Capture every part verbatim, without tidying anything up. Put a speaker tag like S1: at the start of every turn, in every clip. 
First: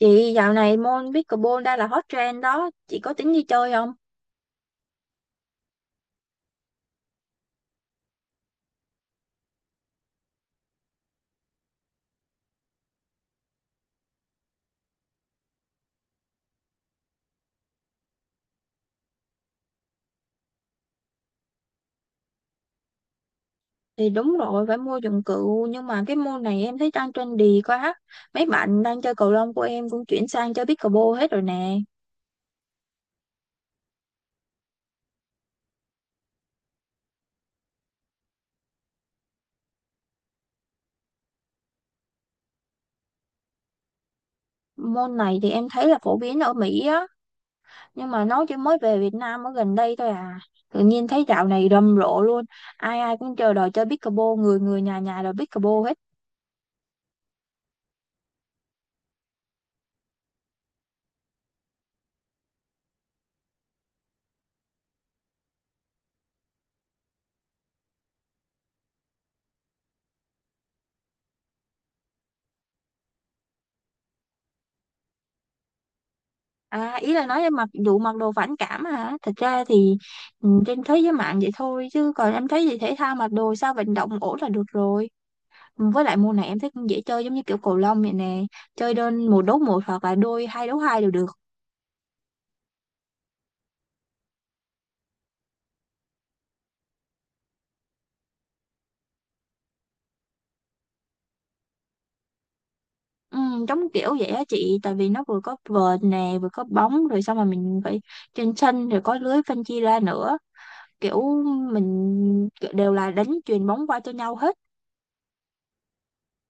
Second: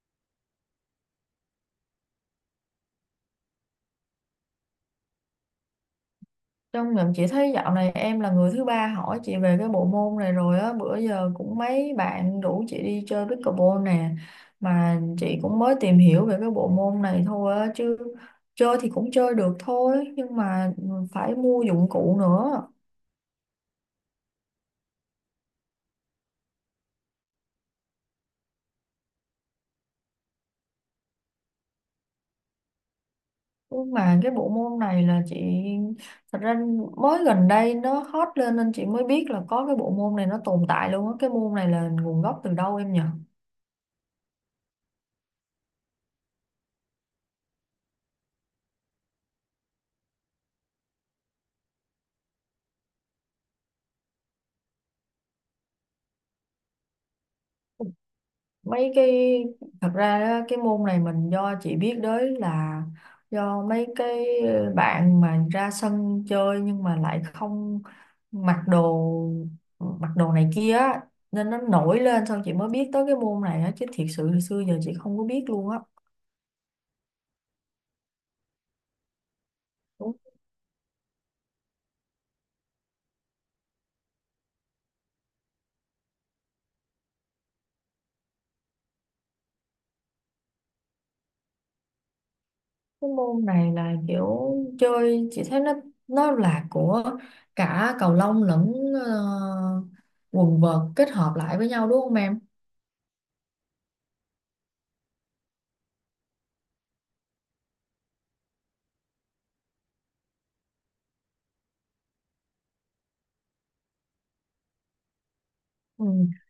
S1: Chị dạo này môn pickleball đang là hot trend đó, chị có tính đi chơi không?
S2: Trong nhóm chị thấy dạo này em là người thứ ba hỏi chị về cái bộ môn này rồi á, bữa giờ cũng mấy bạn rủ chị đi chơi pickleball nè, mà chị cũng mới tìm hiểu về cái bộ môn này thôi á, chứ chơi thì cũng chơi được thôi, nhưng mà phải mua dụng cụ nữa.
S1: Thì đúng rồi, phải mua dụng cụ, nhưng mà cái môn này em thấy đang trendy quá. Mấy bạn đang chơi cầu lông của em cũng chuyển sang chơi pickleball hết rồi nè.
S2: Nhưng mà cái bộ môn này là chị, thật ra, mới gần đây nó hot lên nên chị mới biết là có cái bộ môn này nó tồn tại luôn á. Cái môn này là nguồn gốc từ đâu em nhỉ?
S1: Môn này thì em thấy là phổ biến ở Mỹ á, nhưng mà nó chỉ mới về Việt Nam ở gần đây thôi à. Tự nhiên thấy dạo này rầm rộ luôn, ai ai cũng chờ đòi chơi pickleball, người người nhà nhà đòi pickleball hết.
S2: Mấy cái Thật ra á, cái môn này mình do chị biết đến là do mấy cái bạn mà ra sân chơi nhưng mà lại không mặc đồ mặc đồ này kia á, nên nó nổi lên xong chị mới biết tới cái môn này á, chứ thiệt sự hồi xưa giờ chị không có biết luôn á.
S1: À, ý là nói em mặc vụ mặc đồ phản cảm hả? Thật ra thì
S2: Đúng.
S1: ừ, trên thế giới mạng vậy thôi chứ còn em thấy gì thể thao mặc đồ sao vận động ổn là được rồi. Ừ, với lại môn này em thấy cũng dễ chơi giống như kiểu cầu lông vậy nè, chơi đơn một đấu một hoặc là đôi hai đấu hai đều được.
S2: Cái môn này là kiểu chơi chị thấy nó nó là của cả cầu lông lẫn ờ, quần vợt kết hợp lại với nhau đúng không em?
S1: Ừ, giống kiểu vậy á chị, tại vì nó vừa có vợt nè, vừa có bóng rồi xong mà mình phải trên sân rồi có lưới phân chia ra nữa. Kiểu mình kiểu đều là đánh chuyền bóng qua cho nhau hết.
S2: Ừ.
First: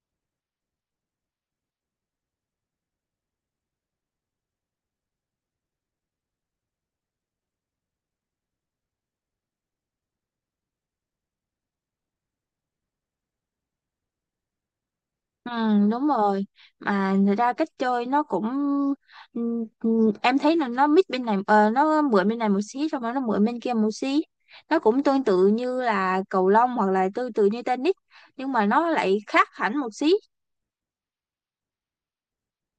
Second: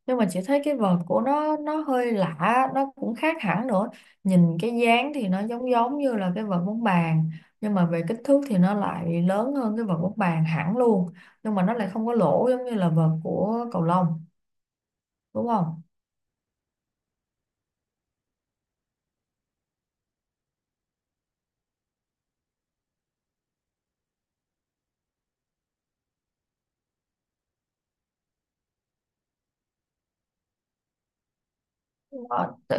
S2: Nhưng mà chị thấy cái vợt của nó nó hơi lạ, nó cũng khác hẳn nữa, nhìn cái dáng thì nó giống giống như là cái vợt bóng bàn, nhưng mà về kích thước thì nó lại lớn hơn cái vợt bóng bàn hẳn luôn, nhưng mà nó lại không có lỗ giống như là vợt của cầu lông, đúng
S1: Ừ,
S2: không?
S1: đúng rồi, mà thật ra cách chơi nó cũng ừ, ừ, em thấy là nó mix bên này, ờ, nó mượn bên này một xí xong rồi nó mượn bên kia một xí. Nó cũng tương tự như là cầu lông hoặc là tương tự như tennis, nhưng mà nó lại khác hẳn một xí.
S2: Ờ, tự-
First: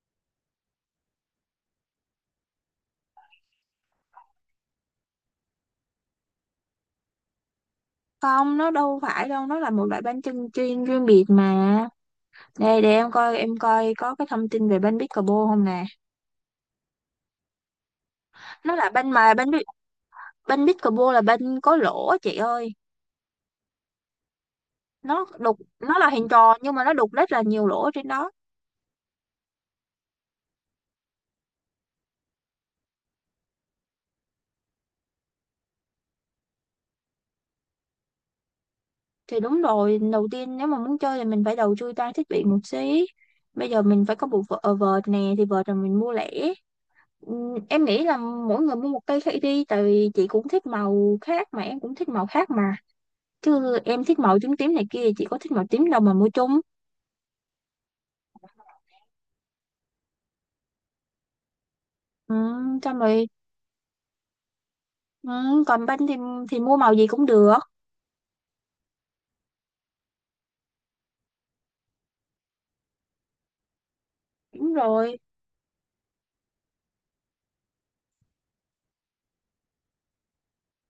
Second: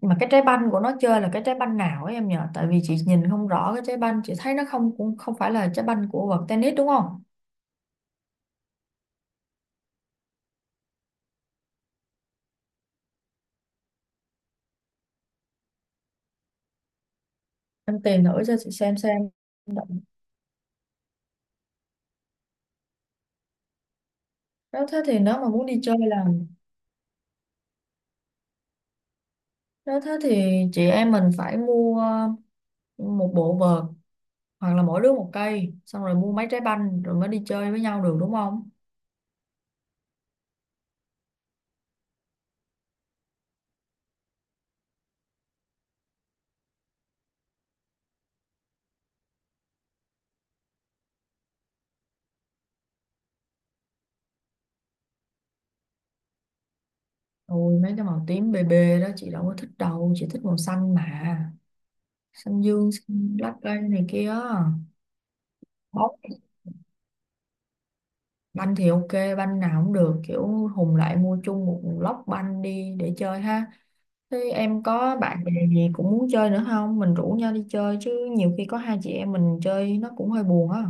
S2: mà cái trái banh của nó chơi là cái trái banh nào ấy em nhỉ, tại vì chị nhìn không rõ, cái trái banh chị thấy nó không, cũng không phải là trái banh của vợt tennis đúng không?
S1: Không, nó đâu phải đâu, nó là một loại banh chân chuyên riêng biệt mà. Đây để em coi em coi có cái thông tin về banh pickleball không nè.
S2: Em tìm thử cho chị
S1: Nó là
S2: xem
S1: banh
S2: xem.
S1: mà banh pic- banh pickleball là banh có lỗ á chị ơi.
S2: Đó thế thì
S1: Nó
S2: nếu mà
S1: đục,
S2: muốn đi chơi
S1: nó là
S2: là...
S1: hình tròn nhưng mà nó đục rất là nhiều lỗ trên đó.
S2: Nếu thế thì chị em mình phải mua một bộ vợt, hoặc là mỗi đứa một cây, xong rồi mua mấy trái banh rồi mới đi chơi với nhau được đúng không?
S1: Thì đúng rồi, đầu tiên nếu mà muốn chơi thì mình phải đầu tư trang thiết bị một xí. Bây giờ mình phải có bộ vợ- ờ, vợt nè, thì vợt là mình mua lẻ. Ừm, em nghĩ là mỗi người mua một cây khác đi, tại vì chị cũng thích màu khác mà em cũng thích màu khác mà, chứ em thích màu tím tím này kia, chị có thích màu tím đâu mà mua chung.
S2: Ôi mấy cái màu tím bề bề đó chị đâu có thích đâu, chị thích màu xanh mà. Xanh
S1: Ừm,
S2: dương,
S1: xong rồi,
S2: xanh lá cây này kia.
S1: ừm, còn banh thì
S2: Bóng
S1: thì mua màu gì cũng được.
S2: banh thì ok, banh nào cũng được, kiểu hùng lại mua chung một lốc banh đi để chơi ha. Thế
S1: Đúng
S2: em có
S1: rồi.
S2: bạn bè gì cũng muốn chơi nữa không? Mình rủ nhau đi chơi chứ, nhiều khi có hai chị em mình chơi nó cũng hơi buồn á.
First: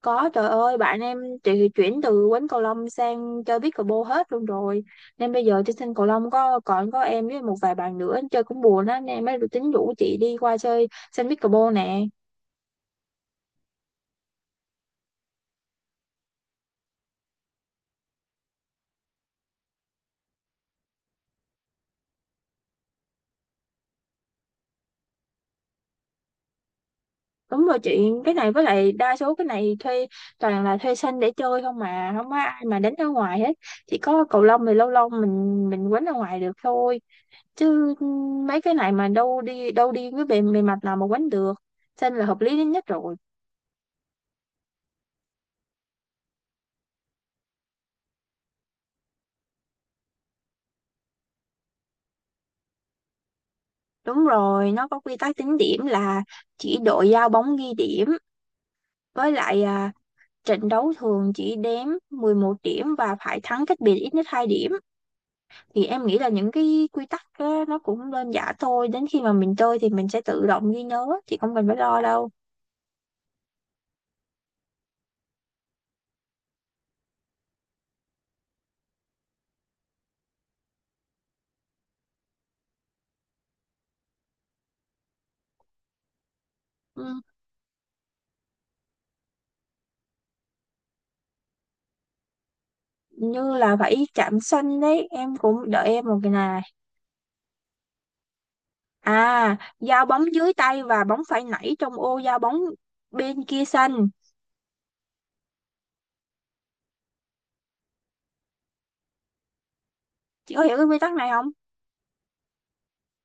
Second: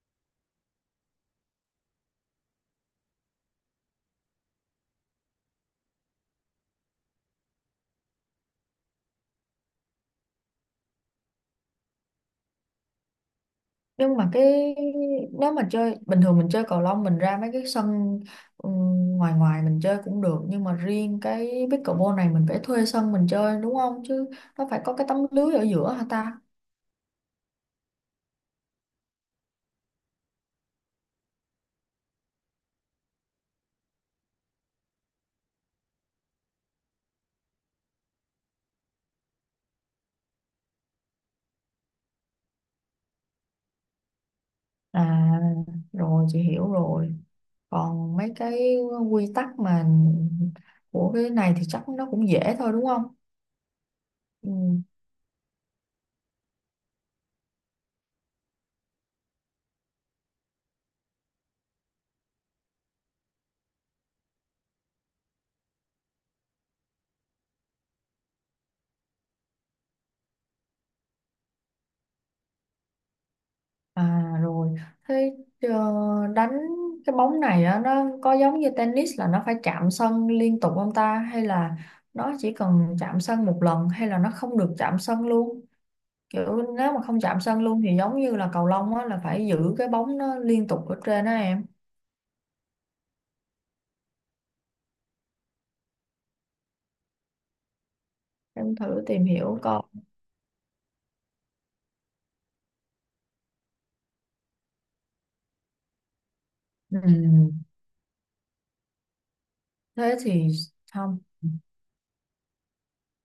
S1: Có trời ơi bạn em, chị thì chuyển từ quánh cầu lông sang chơi pickleball hết luôn rồi, nên bây giờ trên sân cầu lông có còn có em với một vài bạn nữa chơi cũng buồn á, nên em mới tính rủ chị đi qua chơi sân pickleball nè.
S2: Nhưng mà cái, nếu mà chơi bình thường mình chơi cầu lông mình ra mấy cái sân, ừ, ngoài ngoài mình chơi cũng được, nhưng mà riêng cái pickleball này mình phải thuê sân mình chơi đúng không, chứ nó phải có cái tấm lưới ở giữa hả ta?
S1: Đúng rồi chị, cái này với lại đa số cái này thuê, toàn là thuê sân để chơi không mà không có ai mà đánh ở ngoài hết. Chỉ có cầu lông thì lâu lâu mình mình quánh ở ngoài được thôi, chứ mấy cái này mà đâu đi đâu đi với bề bề mặt nào mà quánh được. Sân là hợp lý nhất rồi.
S2: À rồi, chị hiểu rồi. Còn mấy cái quy tắc mà của cái này thì chắc nó cũng dễ thôi đúng không?
S1: Đúng
S2: Ừ.
S1: rồi, nó có quy tắc tính điểm là chỉ đội giao bóng ghi điểm, với lại à, trận đấu thường chỉ đếm mười một điểm và phải thắng cách biệt ít nhất hai điểm. Thì em nghĩ là những cái quy tắc á, nó cũng đơn giản thôi, đến khi mà mình chơi thì mình sẽ tự động ghi nhớ, chị không cần phải lo đâu.
S2: À rồi, thế ờ, đánh cái bóng này á, nó có giống như tennis là nó phải chạm sân liên tục không ta? Hay là nó chỉ cần chạm sân một lần hay là nó không được chạm sân luôn? Kiểu nếu mà
S1: Ừ,
S2: không chạm sân luôn thì giống như là cầu lông á, là phải giữ cái bóng nó liên tục ở trên đó em.
S1: như là phải chạm xanh đấy, em cũng đợi em một cái này.
S2: Em thử tìm
S1: À,
S2: hiểu coi.
S1: giao bóng dưới tay và bóng phải nảy trong ô giao bóng bên kia xanh.
S2: Ừ, thế thì
S1: Chị có hiểu cái quy tắc
S2: không.
S1: này không?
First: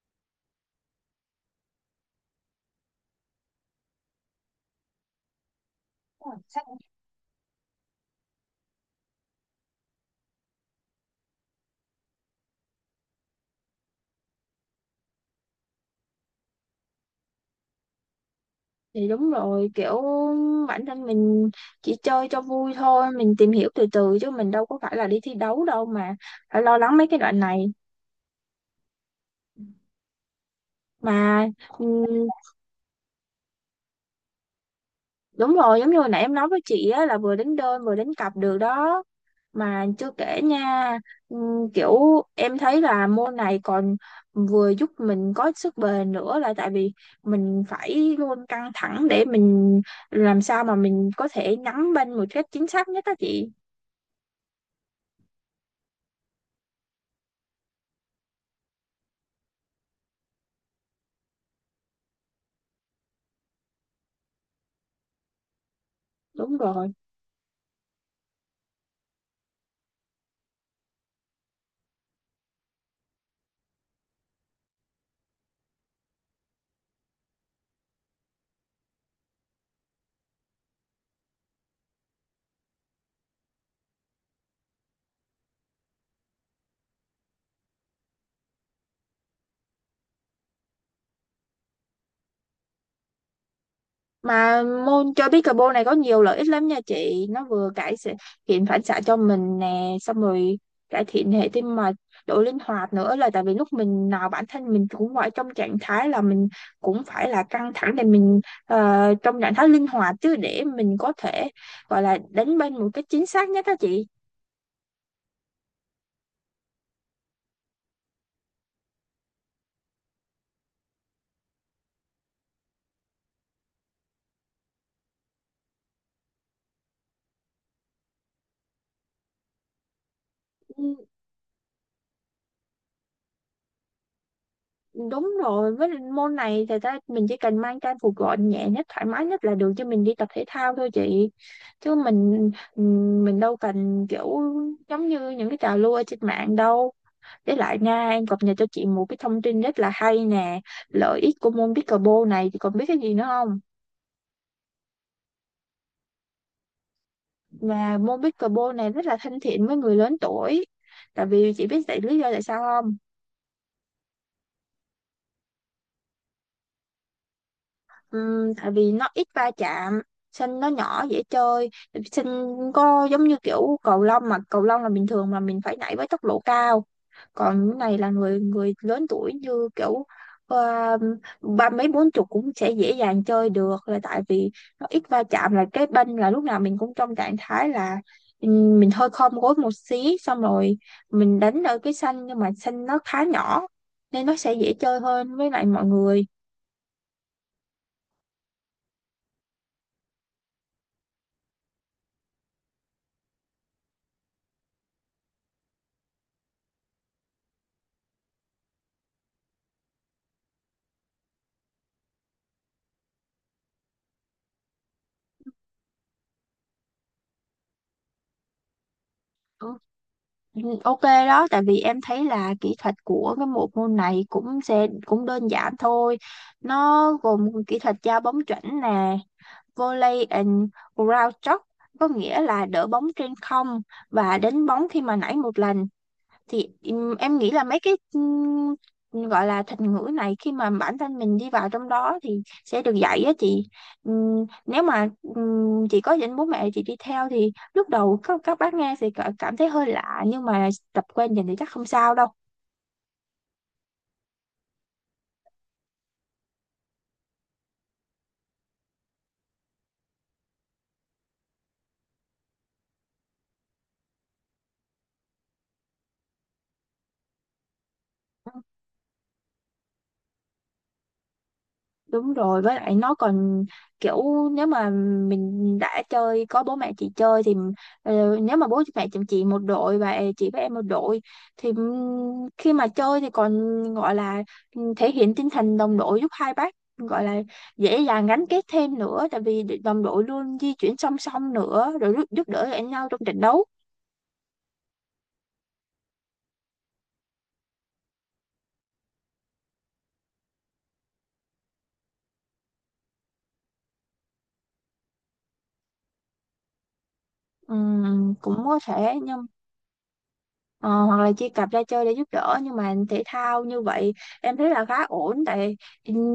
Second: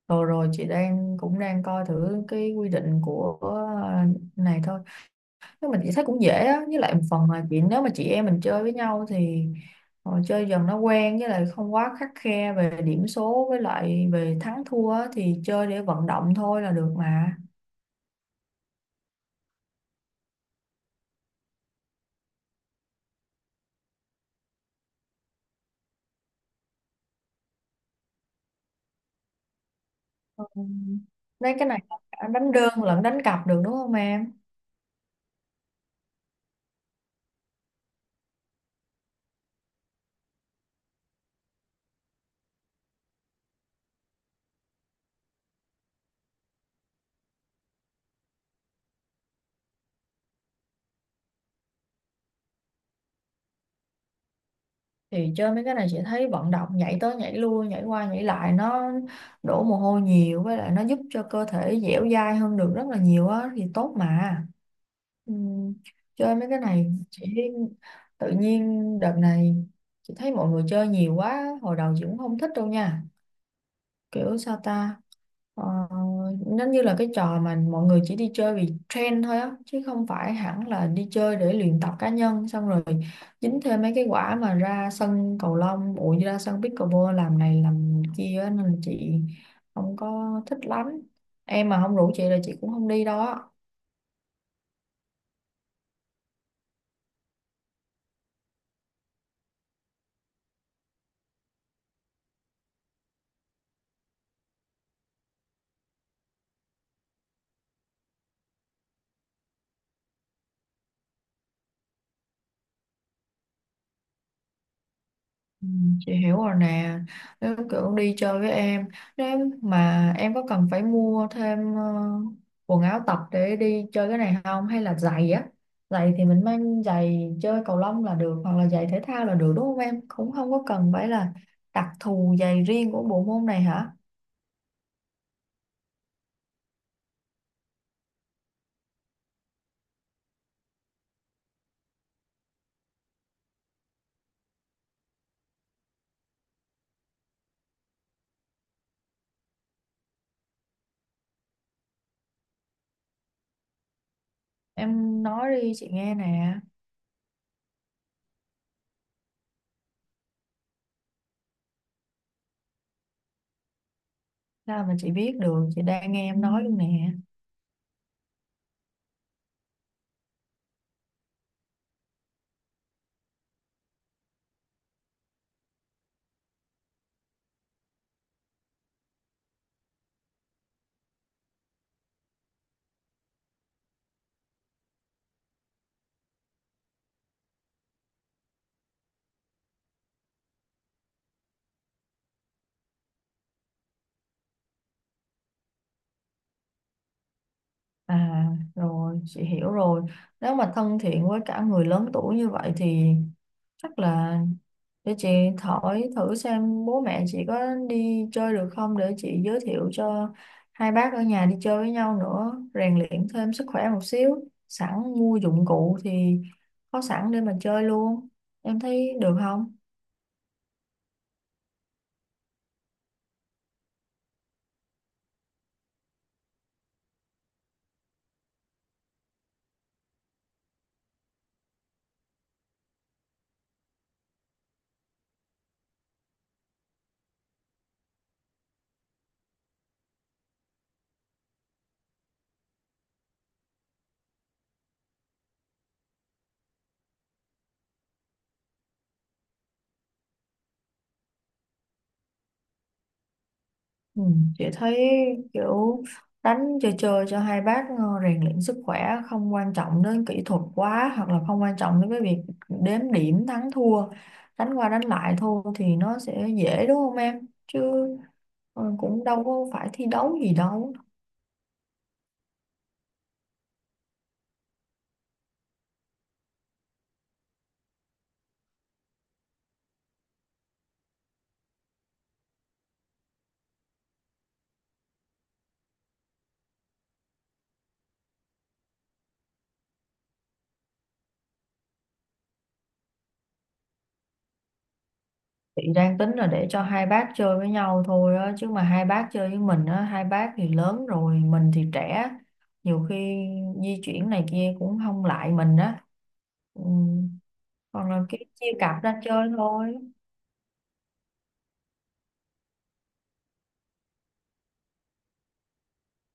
S2: Rồi rồi chị đang cũng đang coi thử cái quy định của ờ, này thôi. Thế mình chỉ thấy cũng dễ á, với lại một phần là chuyện nếu mà chị em mình chơi với nhau thì ờ, chơi dần nó quen, với lại không quá khắt khe về điểm số với lại về thắng thua á, thì chơi để vận động thôi là được mà.
S1: Thì đúng rồi, kiểu bản thân mình chỉ chơi cho vui thôi, mình tìm hiểu từ từ chứ mình đâu có phải là đi thi đấu đâu mà phải lo lắng mấy cái đoạn này.
S2: Ừ.
S1: Mà
S2: Đấy cái này cả
S1: ừm,
S2: đánh đơn lẫn đánh cặp được đúng không em?
S1: đúng rồi, giống như hồi nãy em nói với chị á là vừa đánh đơn vừa đánh cặp được đó. Mà chưa kể nha, ừm, kiểu em thấy là môn này còn vừa giúp mình có sức bền nữa, là tại vì mình phải luôn căng thẳng để mình làm sao mà mình có thể nắm bên một cách chính xác nhất đó chị.
S2: Thì chơi mấy cái này chị thấy vận động nhảy tới nhảy lui nhảy qua nhảy lại nó đổ mồ hôi nhiều, với lại nó giúp cho cơ thể dẻo dai hơn được rất là nhiều á, thì tốt mà. Ừm, chơi mấy
S1: Đúng
S2: cái này
S1: rồi.
S2: chị tự nhiên đợt này chị thấy mọi người chơi nhiều quá, hồi đầu chị cũng không thích đâu nha, kiểu sao ta. Ờ, nó như là cái trò mà mọi người chỉ đi chơi vì trend thôi á, chứ không phải hẳn là đi chơi để luyện tập cá nhân, xong rồi dính thêm mấy cái quả mà ra sân cầu lông ủa ra sân pickleball làm này làm kia á, nên là chị không có thích lắm. Em mà không rủ chị là chị cũng không đi đâu á.
S1: Mà môn chơi pickleball này có nhiều lợi ích lắm nha chị. Nó vừa cải xạ- thiện phản xạ cho mình nè, xong rồi cải thiện hệ tim mạch, độ linh hoạt nữa, là tại vì lúc mình nào bản thân mình cũng phải trong trạng thái là mình cũng phải là căng thẳng để mình, ờ, trong trạng thái linh hoạt chứ, để mình có thể gọi là đánh bên một cách chính xác nhất đó chị.
S2: Ừ, chị hiểu rồi nè. Nếu kiểu đi chơi với em, nếu mà em có cần phải mua thêm ờ, quần áo tập để đi chơi cái này không? Hay là giày á? Giày thì mình mang giày chơi cầu lông là được, hoặc là giày thể thao là được đúng không em? Cũng không có cần
S1: Ừ.
S2: phải là đặc thù giày riêng của bộ môn này hả?
S1: Đúng rồi, với lại môn này thì ta mình chỉ cần mang trang phục gọn nhẹ nhất, thoải mái nhất là được cho mình đi tập thể thao thôi chị. Chứ mình mình đâu cần kiểu, giống như những cái trào lưu ở trên mạng đâu. Với lại nha, em cập nhật cho chị một cái thông tin rất là hay nè. Lợi ích của môn pickleball này chị còn biết cái gì nữa không?
S2: Em nói đi chị nghe nè.
S1: Và môn pickleball này rất là thân thiện với người lớn tuổi. Tại vì chị biết tại lý do tại sao không?
S2: Sao mà chị biết được, chị đang nghe em nói luôn nè.
S1: Ừm, tại vì nó ít va chạm, sân nó nhỏ dễ chơi. Sân có giống như kiểu cầu lông, mà cầu lông là bình thường mà mình phải nhảy với tốc độ cao, còn cái này là người người lớn tuổi như kiểu, ờ, ba mấy bốn chục cũng sẽ dễ dàng chơi được, là tại vì nó ít va chạm, là cái bên là lúc nào mình cũng trong trạng thái là, ừm, mình hơi khom gối một xí xong rồi mình đánh ở cái sân, nhưng mà sân nó khá nhỏ nên nó sẽ dễ chơi hơn với lại mọi người.
S2: À rồi chị hiểu rồi. Nếu mà thân thiện với cả người lớn tuổi như vậy thì chắc là để chị hỏi thử xem bố mẹ chị có đi chơi được không, để chị giới thiệu cho hai bác ở nhà đi chơi với nhau nữa, rèn luyện thêm sức khỏe một xíu, sẵn mua dụng cụ thì có sẵn để mà chơi luôn, em thấy được không?
S1: Ừ, OK đó, tại vì em thấy là kỹ thuật của cái bộ môn này cũng sẽ cũng đơn giản thôi. Nó gồm kỹ thuật giao bóng chuẩn nè, volley and ground stroke, có nghĩa là đỡ bóng trên không và đánh bóng khi mà nảy một lần. Thì ừm, em nghĩ là mấy cái ừm, gọi là thuật ngữ này khi mà bản thân mình đi vào trong đó thì sẽ được dạy á chị. Ừm, nếu mà ừm, chị có dẫn bố mẹ chị đi theo thì lúc đầu các các bác nghe sẽ cả- cảm thấy hơi lạ, nhưng mà tập quen dần thì chắc không sao đâu.
S2: Ừ, chị thấy kiểu đánh chơi chơi cho hai bác ờ, rèn luyện sức khỏe, không quan trọng đến kỹ thuật quá, hoặc là không quan trọng đến cái việc đếm điểm thắng thua, đánh qua đánh lại thôi thì nó sẽ dễ đúng không em, chứ ờ, cũng đâu có phải thi đấu gì đâu.
S1: Đúng rồi, với lại nó còn kiểu, nếu mà mình đã chơi có bố mẹ chị chơi thì, ờ, nếu mà bố mẹ chồng chị một đội và chị với em một đội thì ừm, khi mà chơi thì còn gọi là, ừm, thể hiện tinh thần đồng đội, giúp hai bác gọi là dễ dàng gắn kết thêm nữa, tại vì đồng đội luôn di chuyển song song, nữa rồi giúp, giúp đỡ lẫn nhau trong trận đấu.
S2: Chị đang tính là để cho hai bác chơi với nhau thôi á, chứ mà hai bác chơi với mình á, hai bác thì lớn rồi, mình thì trẻ, nhiều khi di chuyển này kia cũng không lại mình á. Ừ. Còn là
S1: Ừm,
S2: cái
S1: cũng
S2: chia
S1: có
S2: cặp
S1: thể
S2: ra
S1: nhưng...
S2: chơi thôi.
S1: Ờ, hoặc là chia cặp ra chơi để giúp đỡ, nhưng mà thể thao như vậy em thấy là khá ổn, tại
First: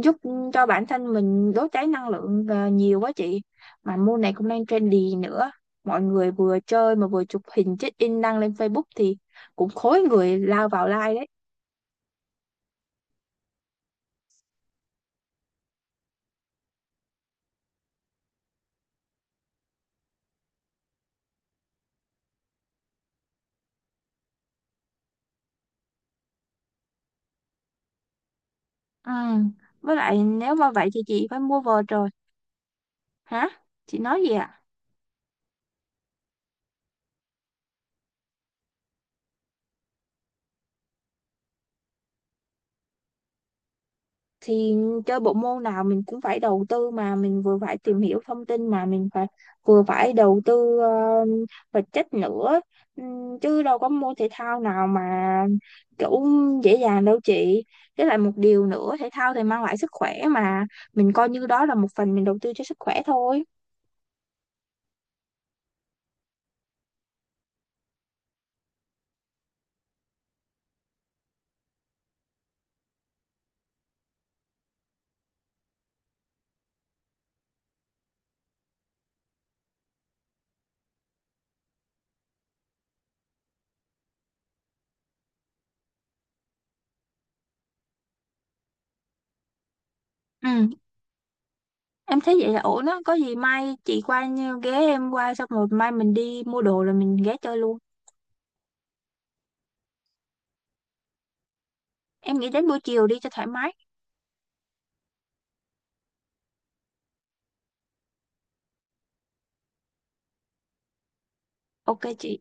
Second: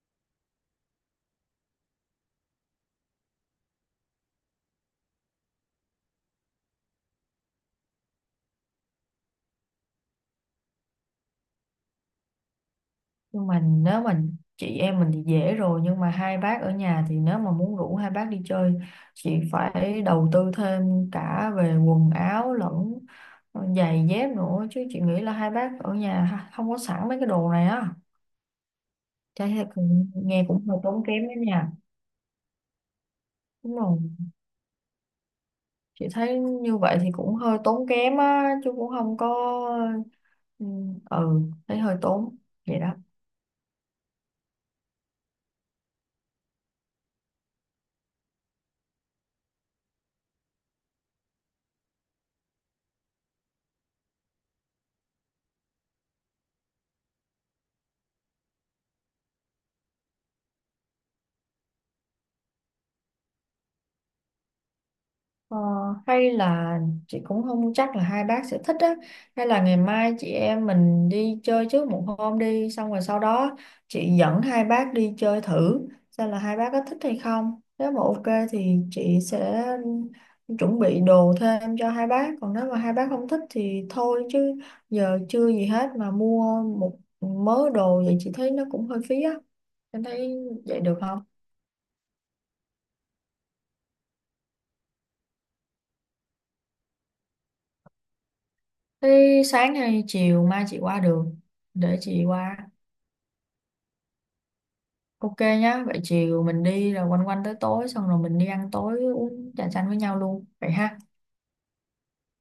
S1: giúp cho bản thân mình đốt cháy năng lượng, ờ, nhiều quá chị. Mà môn này cũng đang trendy nữa, mọi người vừa chơi mà vừa chụp hình check in đăng lên Facebook thì cũng khối người lao vào like đấy.
S2: Nhưng mà nếu mà chị em mình thì dễ rồi, nhưng mà hai bác ở nhà thì nếu mà muốn rủ hai bác đi chơi, chị phải đầu tư thêm cả về quần áo lẫn giày dép nữa, chứ chị nghĩ là hai bác ở nhà ha- không có sẵn mấy cái đồ này á.
S1: Ừ.
S2: Trái là
S1: Với
S2: cũng,
S1: lại
S2: nghe
S1: nếu
S2: cũng
S1: mà
S2: hơi
S1: vậy thì
S2: tốn kém
S1: chị
S2: đó
S1: phải mua
S2: nha.
S1: vợt rồi. Hả?
S2: Đúng
S1: Chị
S2: rồi.
S1: nói gì ạ?
S2: Chị thấy như vậy thì cũng hơi tốn kém á, chứ cũng không có... Ừ, ừ, thấy hơi tốn. Vậy đó.
S1: Thì chơi bộ môn nào mình cũng phải đầu tư mà, mình vừa phải tìm hiểu thông tin mà mình phải vừa phải đầu tư, ờ, vật chất nữa. Ừm, chứ đâu có môn thể thao nào mà kiểu dễ dàng đâu chị, với lại một điều nữa, thể thao thì mang lại sức khỏe mà, mình coi như đó là một phần mình đầu tư cho sức khỏe thôi.
S2: Ờ, hay là chị cũng không chắc là hai bác sẽ thích á, hay là ngày mai chị em mình đi chơi trước một hôm đi, xong rồi sau đó chị dẫn hai bác đi chơi thử xem là hai bác có thích hay không, nếu mà ok thì chị sẽ chuẩn bị đồ thêm cho hai bác, còn nếu mà hai bác không thích thì thôi, chứ giờ chưa gì hết mà mua một mớ đồ vậy chị thấy nó cũng hơi phí á, em thấy
S1: Ừ,
S2: vậy được không?
S1: em thấy vậy là ổn đó, có gì mai chị qua như- ghé em qua, xong rồi mai mình đi mua đồ rồi mình ghé chơi luôn.
S2: Thế sáng hay chiều mai chị qua được, để chị
S1: Em nghĩ
S2: qua.
S1: đến buổi chiều đi cho thoải mái.
S2: Ok nhá, vậy chiều mình đi rồi quanh quanh tới tối xong rồi mình đi ăn tối uống trà chanh với nhau luôn. Vậy ha.
S1: OK chị.